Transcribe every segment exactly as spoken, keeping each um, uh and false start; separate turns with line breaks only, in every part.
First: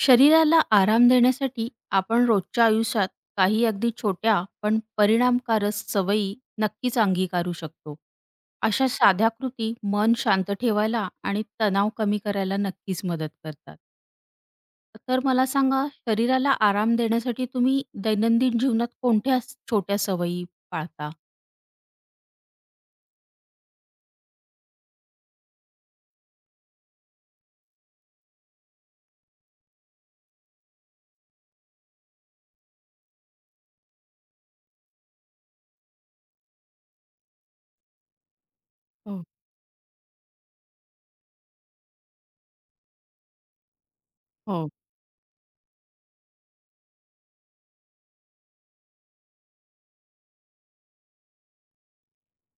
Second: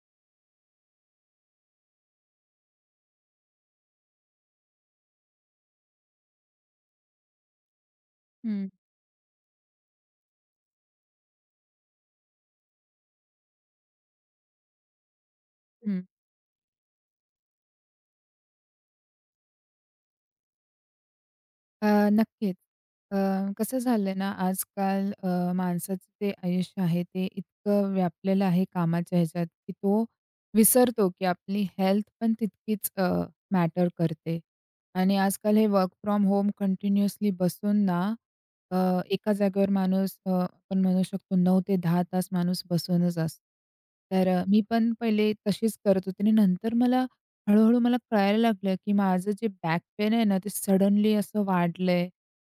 शरीराला आराम देण्यासाठी आपण रोजच्या आयुष्यात काही अगदी छोट्या पण परिणामकारक सवयी नक्कीच अंगीकारू शकतो.
हं,
अशा साध्या कृती मन शांत ठेवायला आणि तणाव कमी करायला नक्कीच मदत करतात. तर मला सांगा,
हं.
शरीराला आराम देण्यासाठी तुम्ही दैनंदिन जीवनात कोणत्या स छोट्या सवयी पाळता?
अ, नक्कीच. अ, कसं झालंय ना, आजकाल अ, माणसाचं ते आयुष्य आहे, ते इतकं व्यापलेलं आहे कामाच्या ह्याच्यात, की तो विसरतो, की आपली हेल्थ पण तितकीच अ, मॅटर करते. आणि आजकाल हे वर्क फ्रॉम होम कंटिन्युअसली बसून ना, अ,
हो,
एका जागेवर माणूस अ, आपण म्हणू शकतो नऊ ते दहा तास माणूस बसूनच असतो. तर अ, मी
हो,
पण पहिले तशीच करत होते आणि नंतर मला हळू-हळू मला कळायला लागलं, की माझं जे बॅक पेन आहे ना, ते सडनली असं वाढलंय,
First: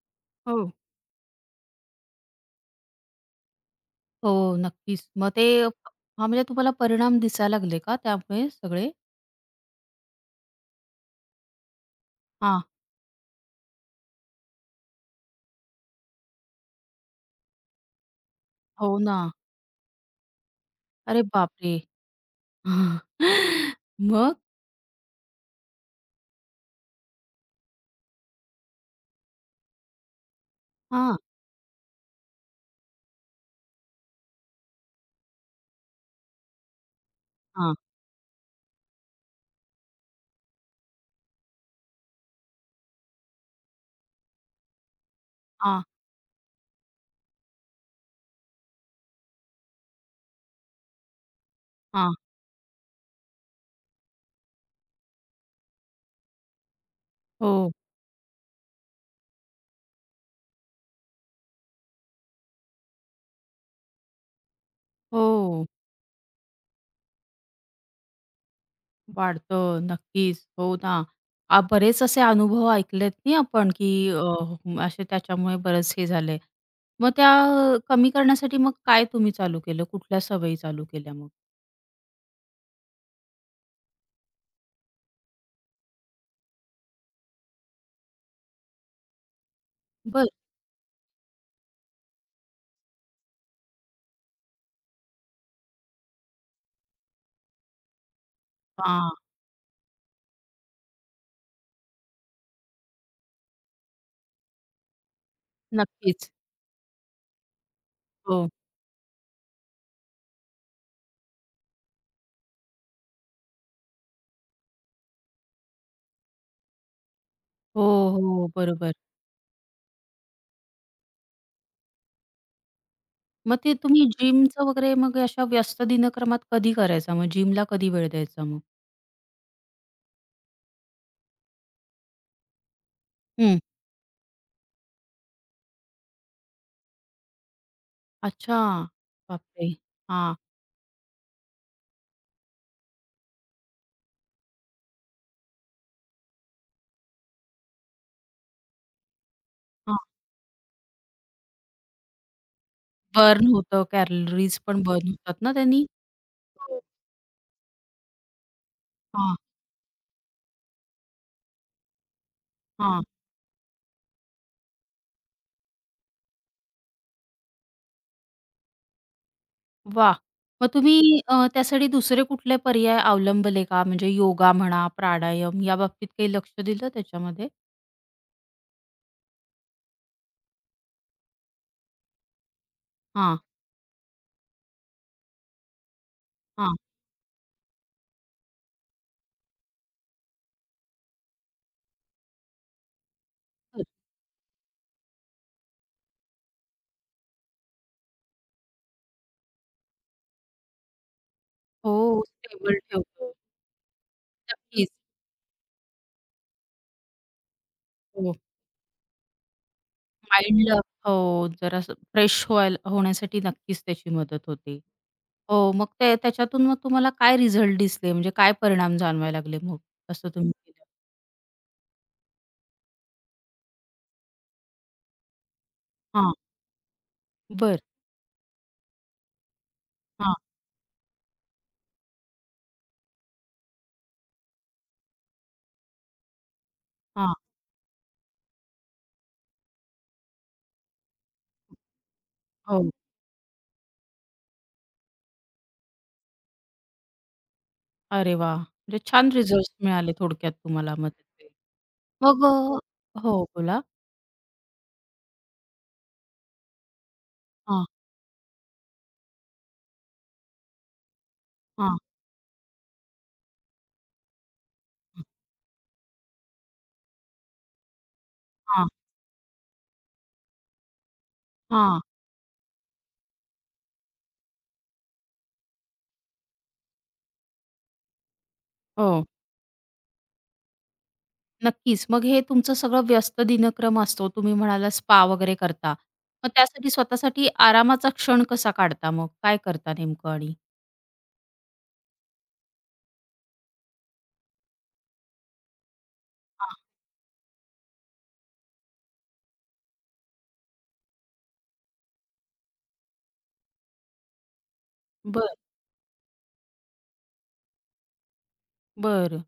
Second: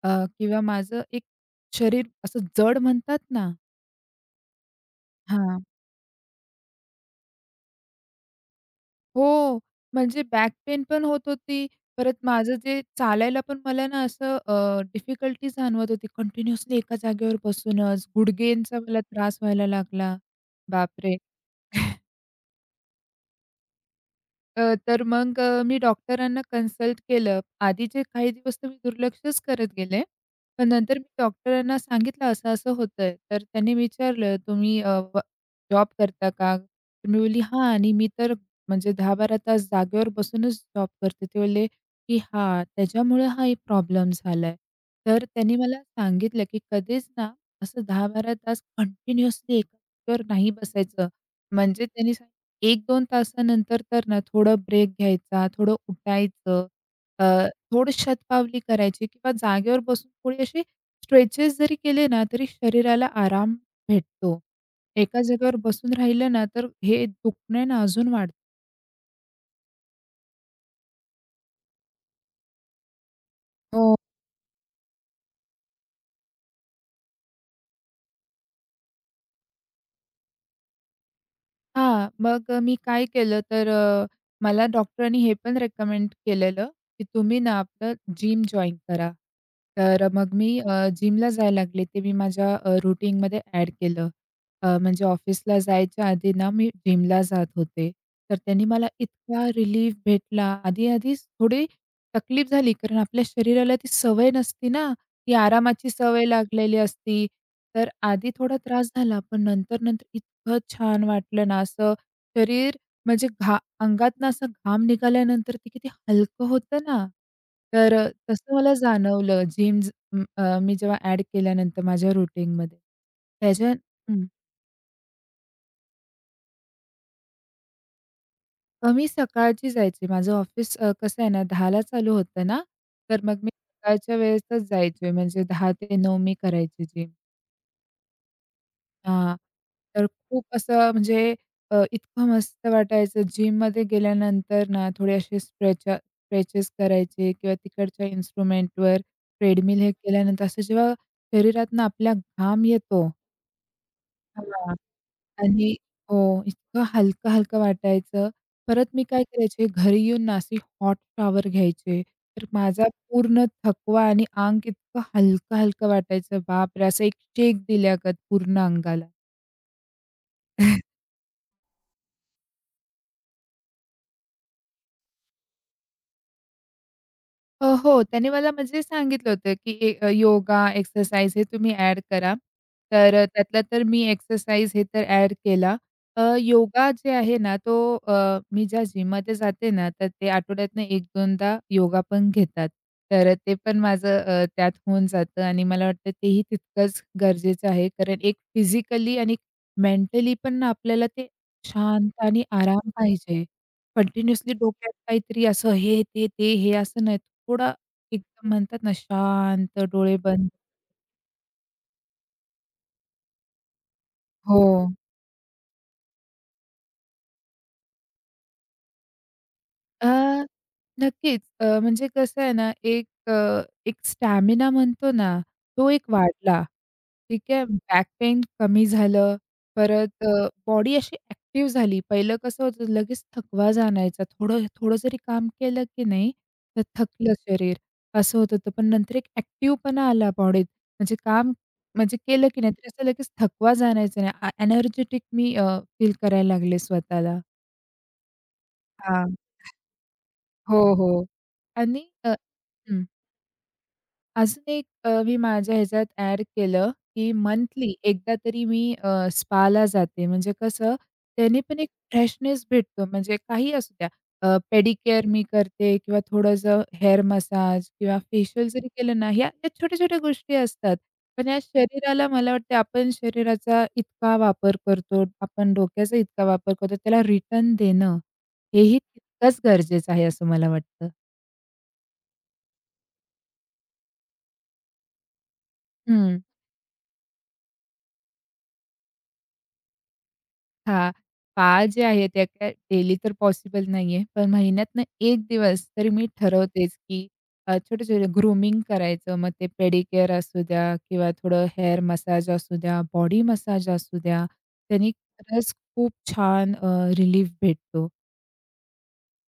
अ,
हो.
किंवा माझं एक शरीर असं जड म्हणतात ना.
हो, नक्कीच. मग ते
हां.
हां, म्हणजे तुम्हाला परिणाम दिसायला लागले का त्यामुळे सगळे?
हो, म्हणजे बॅक पेन पण होत होती. परत माझं
हां.
जे चालायला पण मला ना असं डिफिकल्टी जाणवत होती. कंटिन्युअसली एका जागेवर बसूनच गुडघेंचा
हो
मला
ना.
त्रास व्हायला लागला. बापरे!
अरे बापरे! हां. मग?
अ, तर मग अ, मी डॉक्टरांना कन्सल्ट केलं. आधीचे काही दिवस तर मी दुर्लक्षच करत गेले. पण नंतर मी
हां,
डॉक्टरांना सांगितलं, असं-असं होतंय. तर त्यांनी विचारलं, "तुम्ही अ, जॉब करता का?" तर मी बोलली, "हां",
हां,
आणि मी तर म्हणजे दहा ते बारा तास जागेवर बसूनच जॉब करते. ते बोलले, की "हां, त्याच्यामुळे हा एक प्रॉब्लेम झालाय." तर त्यांनी मला
हां,
सांगितलं, की "कधीच ना असं दहा ते बारा तास कंटिन्युअसली एका जागेवर नाही बसायचं." म्हणजे त्यांनी
हां.
एक दोन तासानंतर तर ना थोडं ब्रेक घ्यायचा, थोडं उठायचं, अ,
हो,
थोडं शतपावली करायची किंवा जागेवर बसून थोडी अशी स्ट्रेचेस जरी केले ना, तरी शरीराला आराम भेटतो. एका जागेवर
हो.
बसून राहिलं ना, तर हे दुखणे ना अजून वाढतं.
वाढतं नक्कीच. हो ना. आ, बरेच असे अनुभव ऐकलेत नाही आपण, की
हो.
अ, असे त्याच्यामुळे बरेच हे झाले. मग त्या कमी करण्यासाठी मग काय तुम्ही चालू केलं? कुठल्या सवयी चालू केल्या मग?
हां. मग अ, मी काय केलं तर अ, मला डॉक्टरांनी हे पण रेकमेंड केलेलं, की तुम्ही ना आपलं जिम जॉइन करा. तर अ,
बरं.
मग मी अ, जिमला जायला लागले. ते मी माझ्या अ, रूटीनमध्ये ॲड केलं. अ, म्हणजे ऑफिसला जायच्या आधी ना मी जिमला जात होते. तर त्यांनी मला
हां,
इतका रिलीफ भेटला. आधी-आधी थोडी तकलीफ झाली, कारण आपल्या शरीराला ती सवय नसती ना, ती आरामाची सवय
नक्कीच.
लागलेली असती. तर आधी
हो.
थोडा त्रास झाला, पण नंतर-नंतर इतकं छान वाटलं ना, असं शरीर म्हणजे घा अंगातनं असं घाम निघाल्यानंतर ते किती हलकं होतं ना. तर अ,
हो, हो.
तसं मला
बरोबर.
जाणवलं जिम ज अं, अ, मी जेव्हा ॲड केल्यानंतर माझ्या रूटीनमध्ये.
मग
त्याच्या.
ते तुम्ही
हं.
जिमचं वगैरे मग अशा व्यस्त दिनक्रमात कधी करायचा मग? जिमला कधी वेळ द्यायचा मग?
अ, मी सकाळची जायची. माझं ऑफिस अ, कसं आहे ना, 10:00ला चालू होतं ना, तर मग मी
हं.
सकाळच्या वेळेसच जायचे, म्हणजे दहा ते नऊ मी करायची जिम.
अच्छा.
हां.
बापरे!
तर
हां.
खूप असं म्हणजे अ, इतकं मस्त वाटायचं जिममध्ये गेल्यानंतर ना थोडे असे स्ट्रेचा स्ट्रेचेस करायचे किंवा तिकडच्या इन्स्ट्रुमेंटवर ट्रेडमिल हे
हां,
केल्यानंतर, असं जेव्हा शरीरातनं आपल्या घाम येतो.
बर्न होतं, कॅलरीज
हां.
पण बर्न होतात ना
आणि
त्यांनी?
हो,
हो.
इतकं हलकं-हलकं वाटायचं. परत मी काय
हां,
करायचे, घरी येऊन ना अशी हॉट शॉवर घ्यायचे. तर माझा
हां.
पूर्ण थकवा आणि अंग इतकं हलकं-हलकं वाटायचं. बापरे! असं एक शेक दिल्यागत पूर्ण अंगाला.
वाह! मग तुम्ही अ, त्यासाठी दुसरे कुठले पर्याय अवलंबले का? म्हणजे योगा म्हणा, प्राणायाम याबाबतीत काही लक्ष दिलं त्याच्यामध्ये?
अ, हो, त्याने मला म्हणजे सांगितलं होतं, की ए अ, योगा, एक्सरसाइज हे तुम्ही ॲड करा. तर अ,
हां,
त्यातला तर मी एक्सरसाइज हे तर ॲड केला. अ,
हां.
योगा जे आहे ना, तो, अ, मी ज्या जिममध्ये जाते ना, तर ते आठवड्यातनं एक-2दा योगा पण घेतात. तर ते पण माझं अ, त्यात होऊन जातं, आणि मला वाटतं तेही तितकंच गरजेचं आहे. कारण एक फिजिकली आणि मेंटली पण ना, आपल्याला ते
हो,
शांत आणि
स्टेबल
आराम
ठेवतो.
पाहिजे. कंटिन्युअसली
नक्कीच.
डोक्यात काहीतरी असं हे, ते, ते, हे असं नाही, थोडा
हो,
एकदम म्हणतात ना शांत डोळे बंद.
माइंडला हो, जरासं फ्रेश व्हायला होण्यासाठी नक्कीच त्याची मदत
हो.
होते. हो, मग ते त्याच्यातून मग तुम्हाला काय रिझल्ट दिसले? म्हणजे काय परिणाम जाणवायला लागले मग?
अ,
असं तुम्ही केलं?
नक्कीच. अ, म्हणजे कसं आहे ना, एक, अ, एक स्टॅमिना म्हणतो ना, तो एक
हां,
वाढला. ठीक आहे.
बरं.
बॅक पेन कमी झालं. परत अ,
हां,
बॉडी अशी ॲक्टिव्ह झाली. पहिलं कसं होतं, लगेच थकवा जाणायचा. थोडं थोडं जरी काम केलं की नाही, तर थकलं
हां.
शरीर, असं होत होतं. पण नंतर एक ॲक्टिव्हपणा आला बॉडीत. म्हणजे काम म्हणजे केलं की नाही, तरी
हो.
असं लगेच थकवा जाणायचा नाही. एनर्जेटिक मी फील करायला लागले स्वतःला.
अरे वा, म्हणजे छान
हां.
रिझल्ट्स मिळाले थोडक्यात
हो,
तुम्हाला मग
हो.
त्याचे.
आणि अ,
मग
हं.
अ हो, बोला.
अजून एक, अ, मी माझ्या ह्याच्यात ॲड केलं, की
हां,
मंथली एकदा तरी मी अ, स्पाला जाते. म्हणजे कसं, त्याने पण एक
हां,
फ्रेशनेस भेटतो. म्हणजे काही असू द्या, अ, पेडिक्युअर मी करते किंवा थोडंसं हेअर मसाज किंवा फेशियल जरी
हां,
केलं ना, ह्या या छोट्या-छोट्या गोष्टी असतात. पण या
हां.
शरीराला मला वाटतं आपण शरीराचा इतका वापर करतो, आपण डोक्याचा इतका वापर करतो, त्याला रिटर्न देणं हेही
हो,
तितकंच गरजेचं आहे असं मला वाटतं.
नक्कीच. मग हे तुमचं सगळं व्यस्त दिनक्रम असतो. तुम्ही म्हणालात स्पा वगैरे करता.
हं.
मग त्यासाठी स्वतःसाठी आरामाचा क्षण कसा काढता मग? काय करता नेमकं आणि?
हां. पाच जे आहे त्या काय डेली तर पॉसिबल नाहीये. पण महिन्यातनं एक दिवस तरी मी
हां,
ठरवतेच, की अ, छोटे-छोटे ग्रूमिंग करायचं. मग ते पेडिक्युअर असू द्या किंवा थोडं हेअर मसाज असू द्या, बॉडी मसाज असू द्या. त्यांनी
बरं,
खरंच खूप छान अ, रिलीफ भेटतो.
बरं.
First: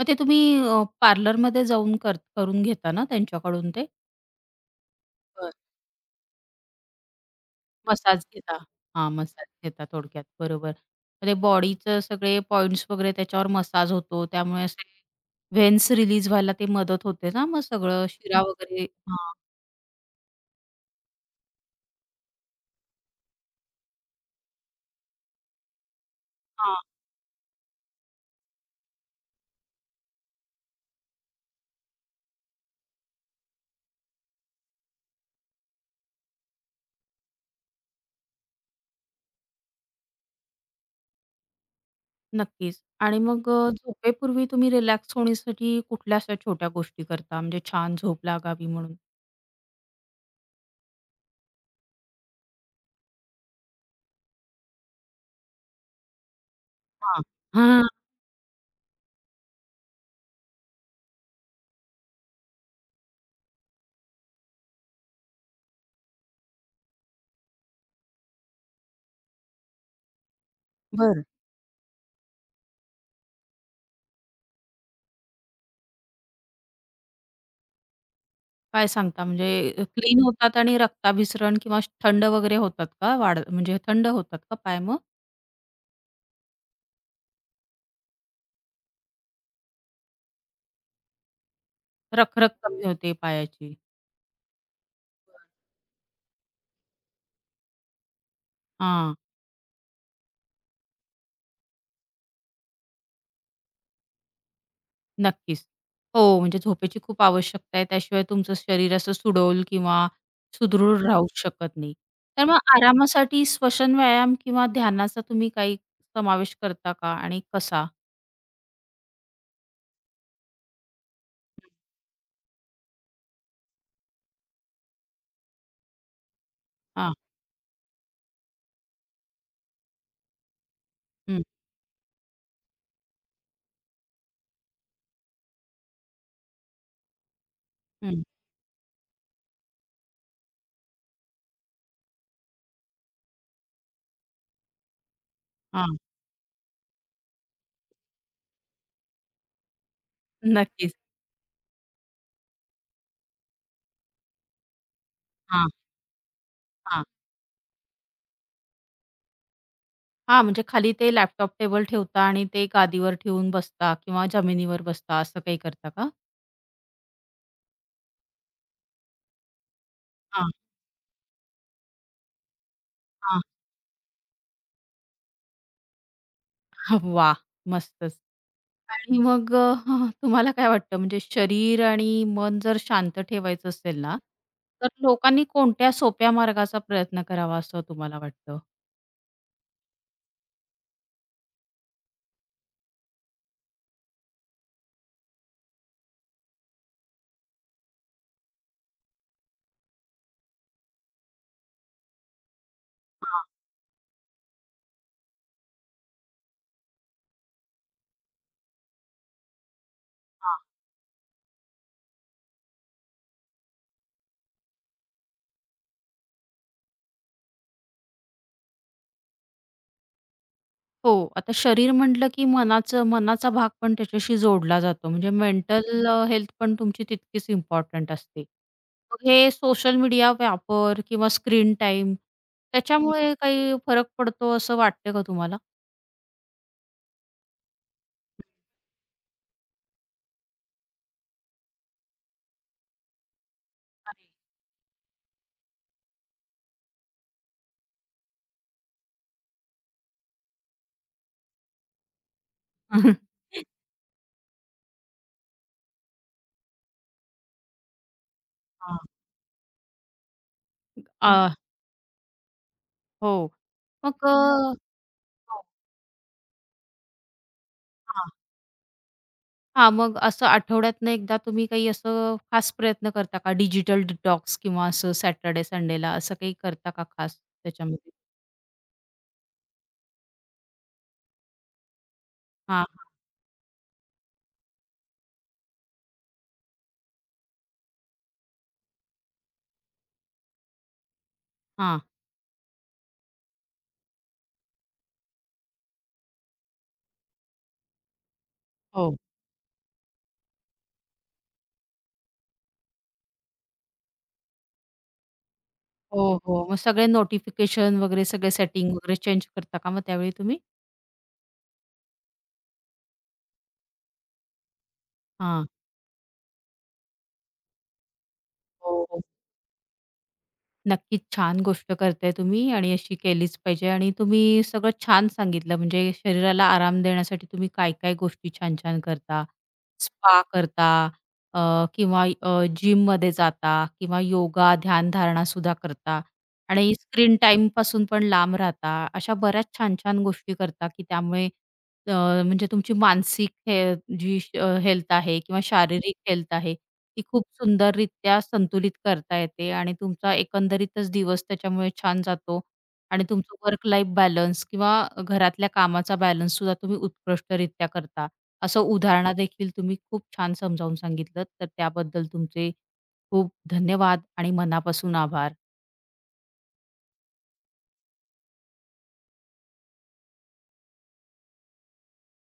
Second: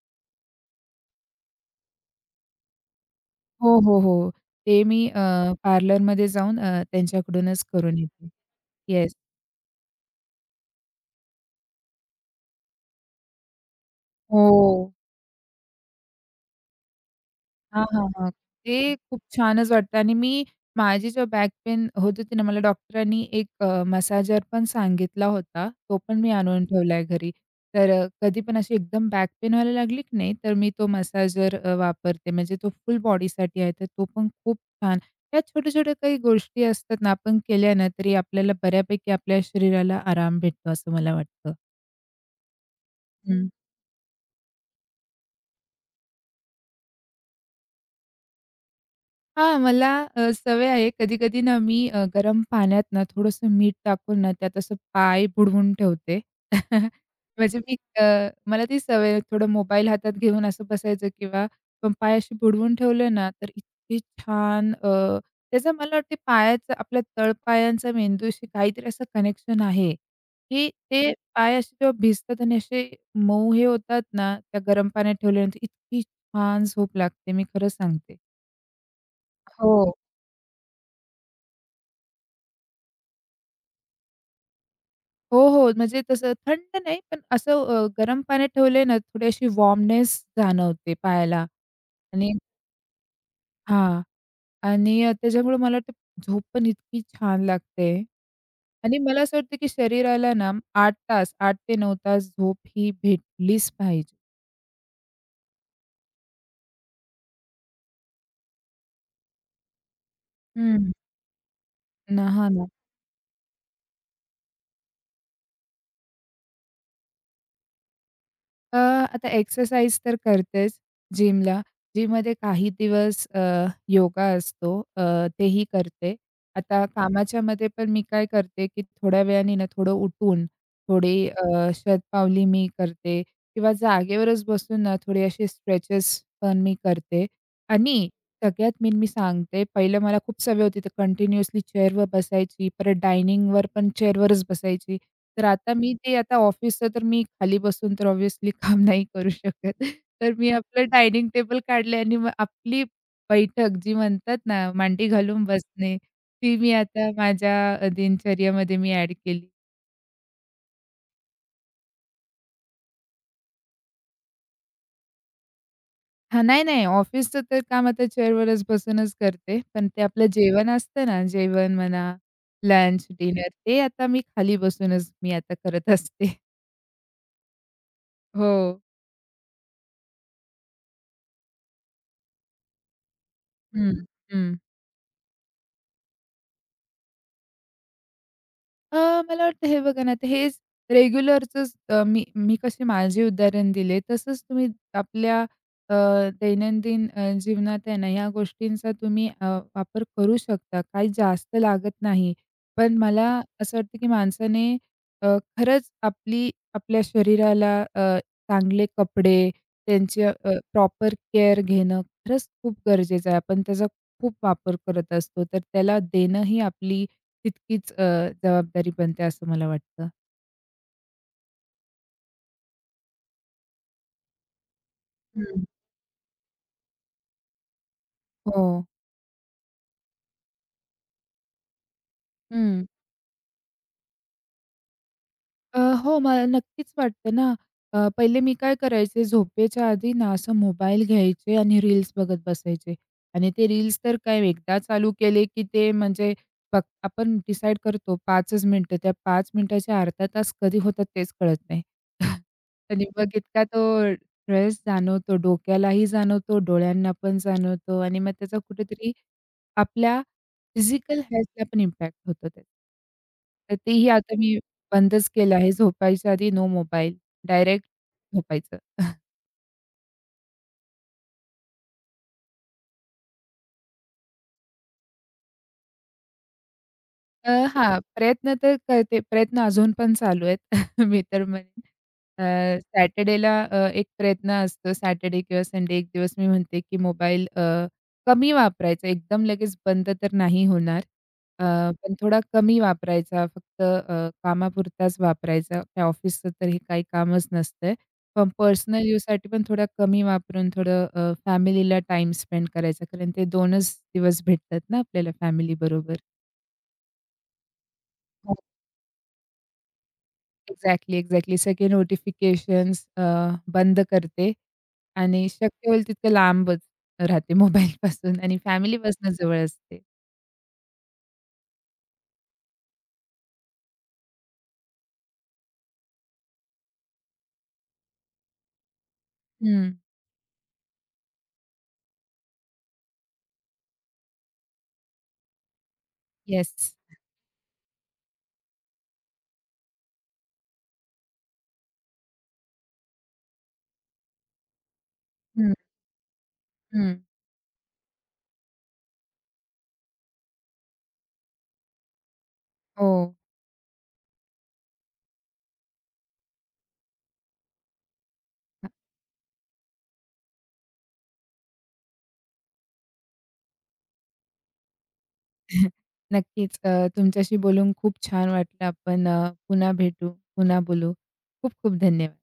मग ते तुम्ही अ, पार्लरमध्ये जाऊन कर करून घेता ना त्यांच्याकडून
हो,
ते?
हो, हो. ते मी, अ, पार्लरमध्ये जाऊन अ, त्यांच्याकडूनच करून
मसाज
येते.
घेता. हां,
येस.
मसाज घेता थोडक्यात. बरोबर. मग ते बॉडीचं सगळे पॉइंट्स वगैरे त्याच्यावर मसाज होतो. त्यामुळे असे
हो.
व्हेन्स रिलीज व्हायला ते मदत होते ना, मग
हां, हां,
सगळं
हां.
शिरा
ते
वगैरे.
खूप
हां,
छानच वाटतं. आणि मी, माझी जो बॅक पेन होत होती ना, मला डॉक्टरांनी एक अ, मसाजर पण सांगितला होता. तो पण मी आणून
हां.
ठेवलाय घरी. तर अ, कधी पण अशी एकदम बॅक पेन व्हायला लागली की नाही, तर मी तो मसाजर अ, वापरते. म्हणजे तो फुल बॉडीसाठी आहे. तर तो पण खूप छान. या छोट्या-छोट्या काही गोष्टी असतात ना, आपण केल्या ना, तरी आपल्याला बऱ्यापैकी आपल्या शरीराला आराम भेटतो असं मला वाटतं.
नक्कीच. आणि
हं.
मग अ, झोपेपूर्वी तुम्ही रिलॅक्स होण्यासाठी कुठल्या अशा छोट्या गोष्टी करता? म्हणजे छान झोप लागावी म्हणून?
हां, मला अ, सवय आहे. कधी-कधी ना मी अ, गरम पाण्यात ना थोडंसं मीठ टाकून ना त्यात असं पाय बुडवून ठेवते.
हां.
म्हणजे मी,
हां.
अ, मला ती सवय आहे. थोडं मोबाईल हातात घेऊन असं बसायचं, किंवा पण पाय असे बुडवून ठेवले ना, तर इतके छान, अ, त्याचा मला वाटते पायाचा आपल्या तळपायांचा मेंदूशी काहीतरी असं कनेक्शन आहे, की ते
बरं.
पाय असे जेव्हा भिजतात आणि असे मऊ हे होतात ना, त्या गरम पाण्यात ठेवल्यानंतर इतकी छान झोप लागते. मी खरं सांगते.
काय सांगता?
हो.
म्हणजे क्लीन होतात आणि रक्ताभिसरण किंवा थंड वगैरे होतात का? वाढ म्हणजे थंड होतात का पाय मग?
हो, हो. म्हणजे तसं थंड नाही, पण असं, अ, गरम पाण्यात ठेवले ना, थोडी अशी वॉर्मनेस जाणवते पायाला आणि.
रखरख कमी होते पायाची.
हां. आणि अ, त्याच्यामुळे मला वाटतं झोप पण इतकी छान लागते. आणि
हां.
मला असं वाटतं, की शरीराला ना आठ तास, आठ ते नऊ तास झोप ही भेटलीच पाहिजे.
नक्कीच. हो, म्हणजे झोपेची खूप आवश्यकता आहे. त्याशिवाय तुमचं शरीर असं सुडौल किंवा
हं.
सुदृढ राहू शकत नाही.
ना,
तर
हां
मग
ना.
आरामासाठी श्वसन व्यायाम किंवा ध्यानाचा तुम्ही काही समावेश करता का आणि कसा?
अ, आता एक्सरसाइज तर करतेच जिमला. जिममध्ये काही दिवस अ, योगा असतो, अ, तेही करते. आता
हां.
कामाच्यामध्ये पण मी काय करते, की थोड्या वेळाने ना थोडं उठून, थोडी
हं,
अ, शतपावली मी करते किंवा जागेवरच बसून ना थोडे असे स्ट्रेचेस पण मी करते. आणि
हं.
सगळ्यात मेन मी सांगते, पहिलं मला खूप सवय होती तर कंटिन्युअसली चेअरवर बसायची, परत डायनिंगवर पण चेअरवरच बसायची. तर आता मी
हां.
ते आता ऑफिसचं तर मी खाली बसून तर ऑब्व्हियसली काम नाही करू शकत. तर मी आपलं
नक्कीच.
डायनिंग टेबल काढले आणि मग आपली बैठक जी म्हणतात ना, मांडी घालून
हां,
बसणे, ती मी
हां.
आता माझ्या अ, दिनचर्येमध्ये मी ॲड केली.
हां, म्हणजे खाली ते लॅपटॉप टेबल ठेवता आणि ते गादीवर ठेवून बसता किंवा जमिनीवर बसता असं काही करता का?
हां, नाही, नाही, ऑफिसचं तर काम आता चेअरवरच बसूनच करते. पण ते आपलं
हां,
जेवण असतं ना, जेवण म्हणा, लंच,
हां.
डिनर, ते आता मी खाली बसूनच मी आता करत असते.
वाह! मस्तच.
हो.
आणि मग अ, तुम्हाला काय वाटतं, म्हणजे शरीर आणि मन जर शांत ठेवायचं असेल
हं,
ना,
हं.
तर लोकांनी कोणत्या सोप्या मार्गाचा प्रयत्न करावा असं तुम्हाला वाटतं?
अ, मला वाटतं हे बघा ना, तर हेच रेग्युलरचंच, अ, मी मी कसे माझे उदाहरण दिले, तसंच तुम्ही आपल्या, अ, दैनंदिन, अ, जीवनात आहे ना, ह्या गोष्टींचा तुम्ही, अ, वापर करू शकता. काही जास्त लागत नाही. पण मला
हां,
असं वाटतं, की माणसाने, अ, खरंच आपली आपल्या शरीराला, अ, चांगले कपडे, त्यांची
हां.
प्रॉपर केअर घेणं खरंच खूप गरजेचं आहे. आपण त्याचा खूप वापर करत असतो, तर त्याला देणं ही आपली तितकीच, अ, जबाबदारी बनते असं मला वाटतं.
हो, आता शरीर म्हटलं की मनाचं मनाचा भाग पण त्याच्याशी जोडला जातो. म्हणजे
हं.
मेंटल हेल्थ पण तुमची तितकीच इम्पॉर्टंट असते.
हो.
मग हे सोशल मीडिया वापर किंवा स्क्रीन टाईम
हं.
त्याच्यामुळे काही फरक पडतो असं वाटतं का तुम्हाला?
अ, हो, मला नक्कीच वाटतं ना. अ, पहिले मी काय करायचे झोपेच्या आधी ना असं मोबाईल घ्यायचे आणि रील्स बघत बसायचे, आणि ते रील्स तर
अरे!
काय एकदा चालू केले, की ते म्हणजे, बघ आपण डिसाईड करतो 5च मिनिटं, त्या पाच मिनिटाचे अर्धा तास कधी होतात तेच कळत नाही. आणि मग इतका तो स्ट्रेस जाणवतो, डोक्यालाही जाणवतो, डोळ्यांना पण जाणवतो, आणि मग त्याचा
हां.
कुठेतरी आपल्या फिजिकल
अ,
हेल्थला पण इम्पॅक्ट होतो त्याचा.
हो.
तर तेही
मग
आता मी बंदच केलं
हो,
आहे. झोपायच्या आधी नो मोबाईल. डायरेक्ट
हां.
झोपायचं.
हां, मग असं आठवड्यातनं एकदा तुम्ही काही असं खास प्रयत्न करता का? डिजिटल डिटॉक्स किंवा असं सॅटर्डे संडेला असं काही करता का खास
अ, हां,
त्याच्यामध्ये?
प्रयत्न तर करते. प्रयत्न अजून पण चालू आहेत. मी तर म्हणेन, अ,
हां, हां,
सॅटर्डेला अ, एक प्रयत्न असतो. सॅटर्डे किंवा संडे एक दिवस मी म्हणते, की मोबाईल, अ, कमी वापरायचा. एकदम लगेच बंद तर नाही होणार. अ,
हां.
पण थोडा कमी वापरायचा. फक्त, अ, कामापुरताच वापरायचा. त्या ऑफिसचं तर हे काही कामच नसतंय. पण पर्सनल
हो,
यूजसाठी पण थोडा कमी वापरून थोडं, अ, फॅमिलीला टाईम स्पेंड करायचा. कारण ते दोनच दिवस भेटतात ना आपल्याला फॅमिलीबरोबर.
हो, हो. मग सगळे नोटिफिकेशन वगैरे सगळे सेटिंग वगैरे चेंज करता का मग त्यावेळी तुम्ही?
Exactly, exactly. सगळे नोटिफिकेशन्स, अ, बंद करते आणि
हां.
शक्य होईल तितकं लांबच राहते मोबाईलपासून आणि
हो, हो.
फॅमिलीपासून जवळ असते.
नक्कीच छान गोष्ट करताय तुम्ही आणि अशी केलीच पाहिजे. आणि तुम्ही सगळं छान सांगितलं, म्हणजे शरीराला आराम देण्यासाठी तुम्ही काय काय गोष्टी छान छान करता.
हं.
स्पा करता, अ, किंवा अ, जिममध्ये जाता किंवा योगा, ध्यान ध्यानधारणा सुद्धा करता
येस.
आणि स्क्रीन टाईमपासून पण लांब राहता. अशा बऱ्याच छान छान गोष्टी करता, की त्यामुळे अ, म्हणजे तुमची मानसिक हे जी हेल्थ आहे किंवा
हं,
शारीरिक हेल्थ आहे
हं.
ती खूप सुंदररित्या संतुलित करता येते आणि तुमचा एकंदरीतच दिवस त्याच्यामुळे छान जातो
हो.
आणि तुमचं वर्क लाईफ बॅलन्स किंवा घरातल्या कामाचा बॅलन्स सुद्धा तुम्ही उत्कृष्टरित्या करता. असं उदाहरणा देखील तुम्ही खूप छान समजावून सांगितलंत. तर त्याबद्दल तुमचे खूप धन्यवाद आणि मनापासून आभार.
नक्कीच. अ, तुमच्याशी बोलून खूप छान वाटलं. आपण, अ, पुन्हा भेटू, पुन्हा बोलू. खूप खूप धन्यवाद.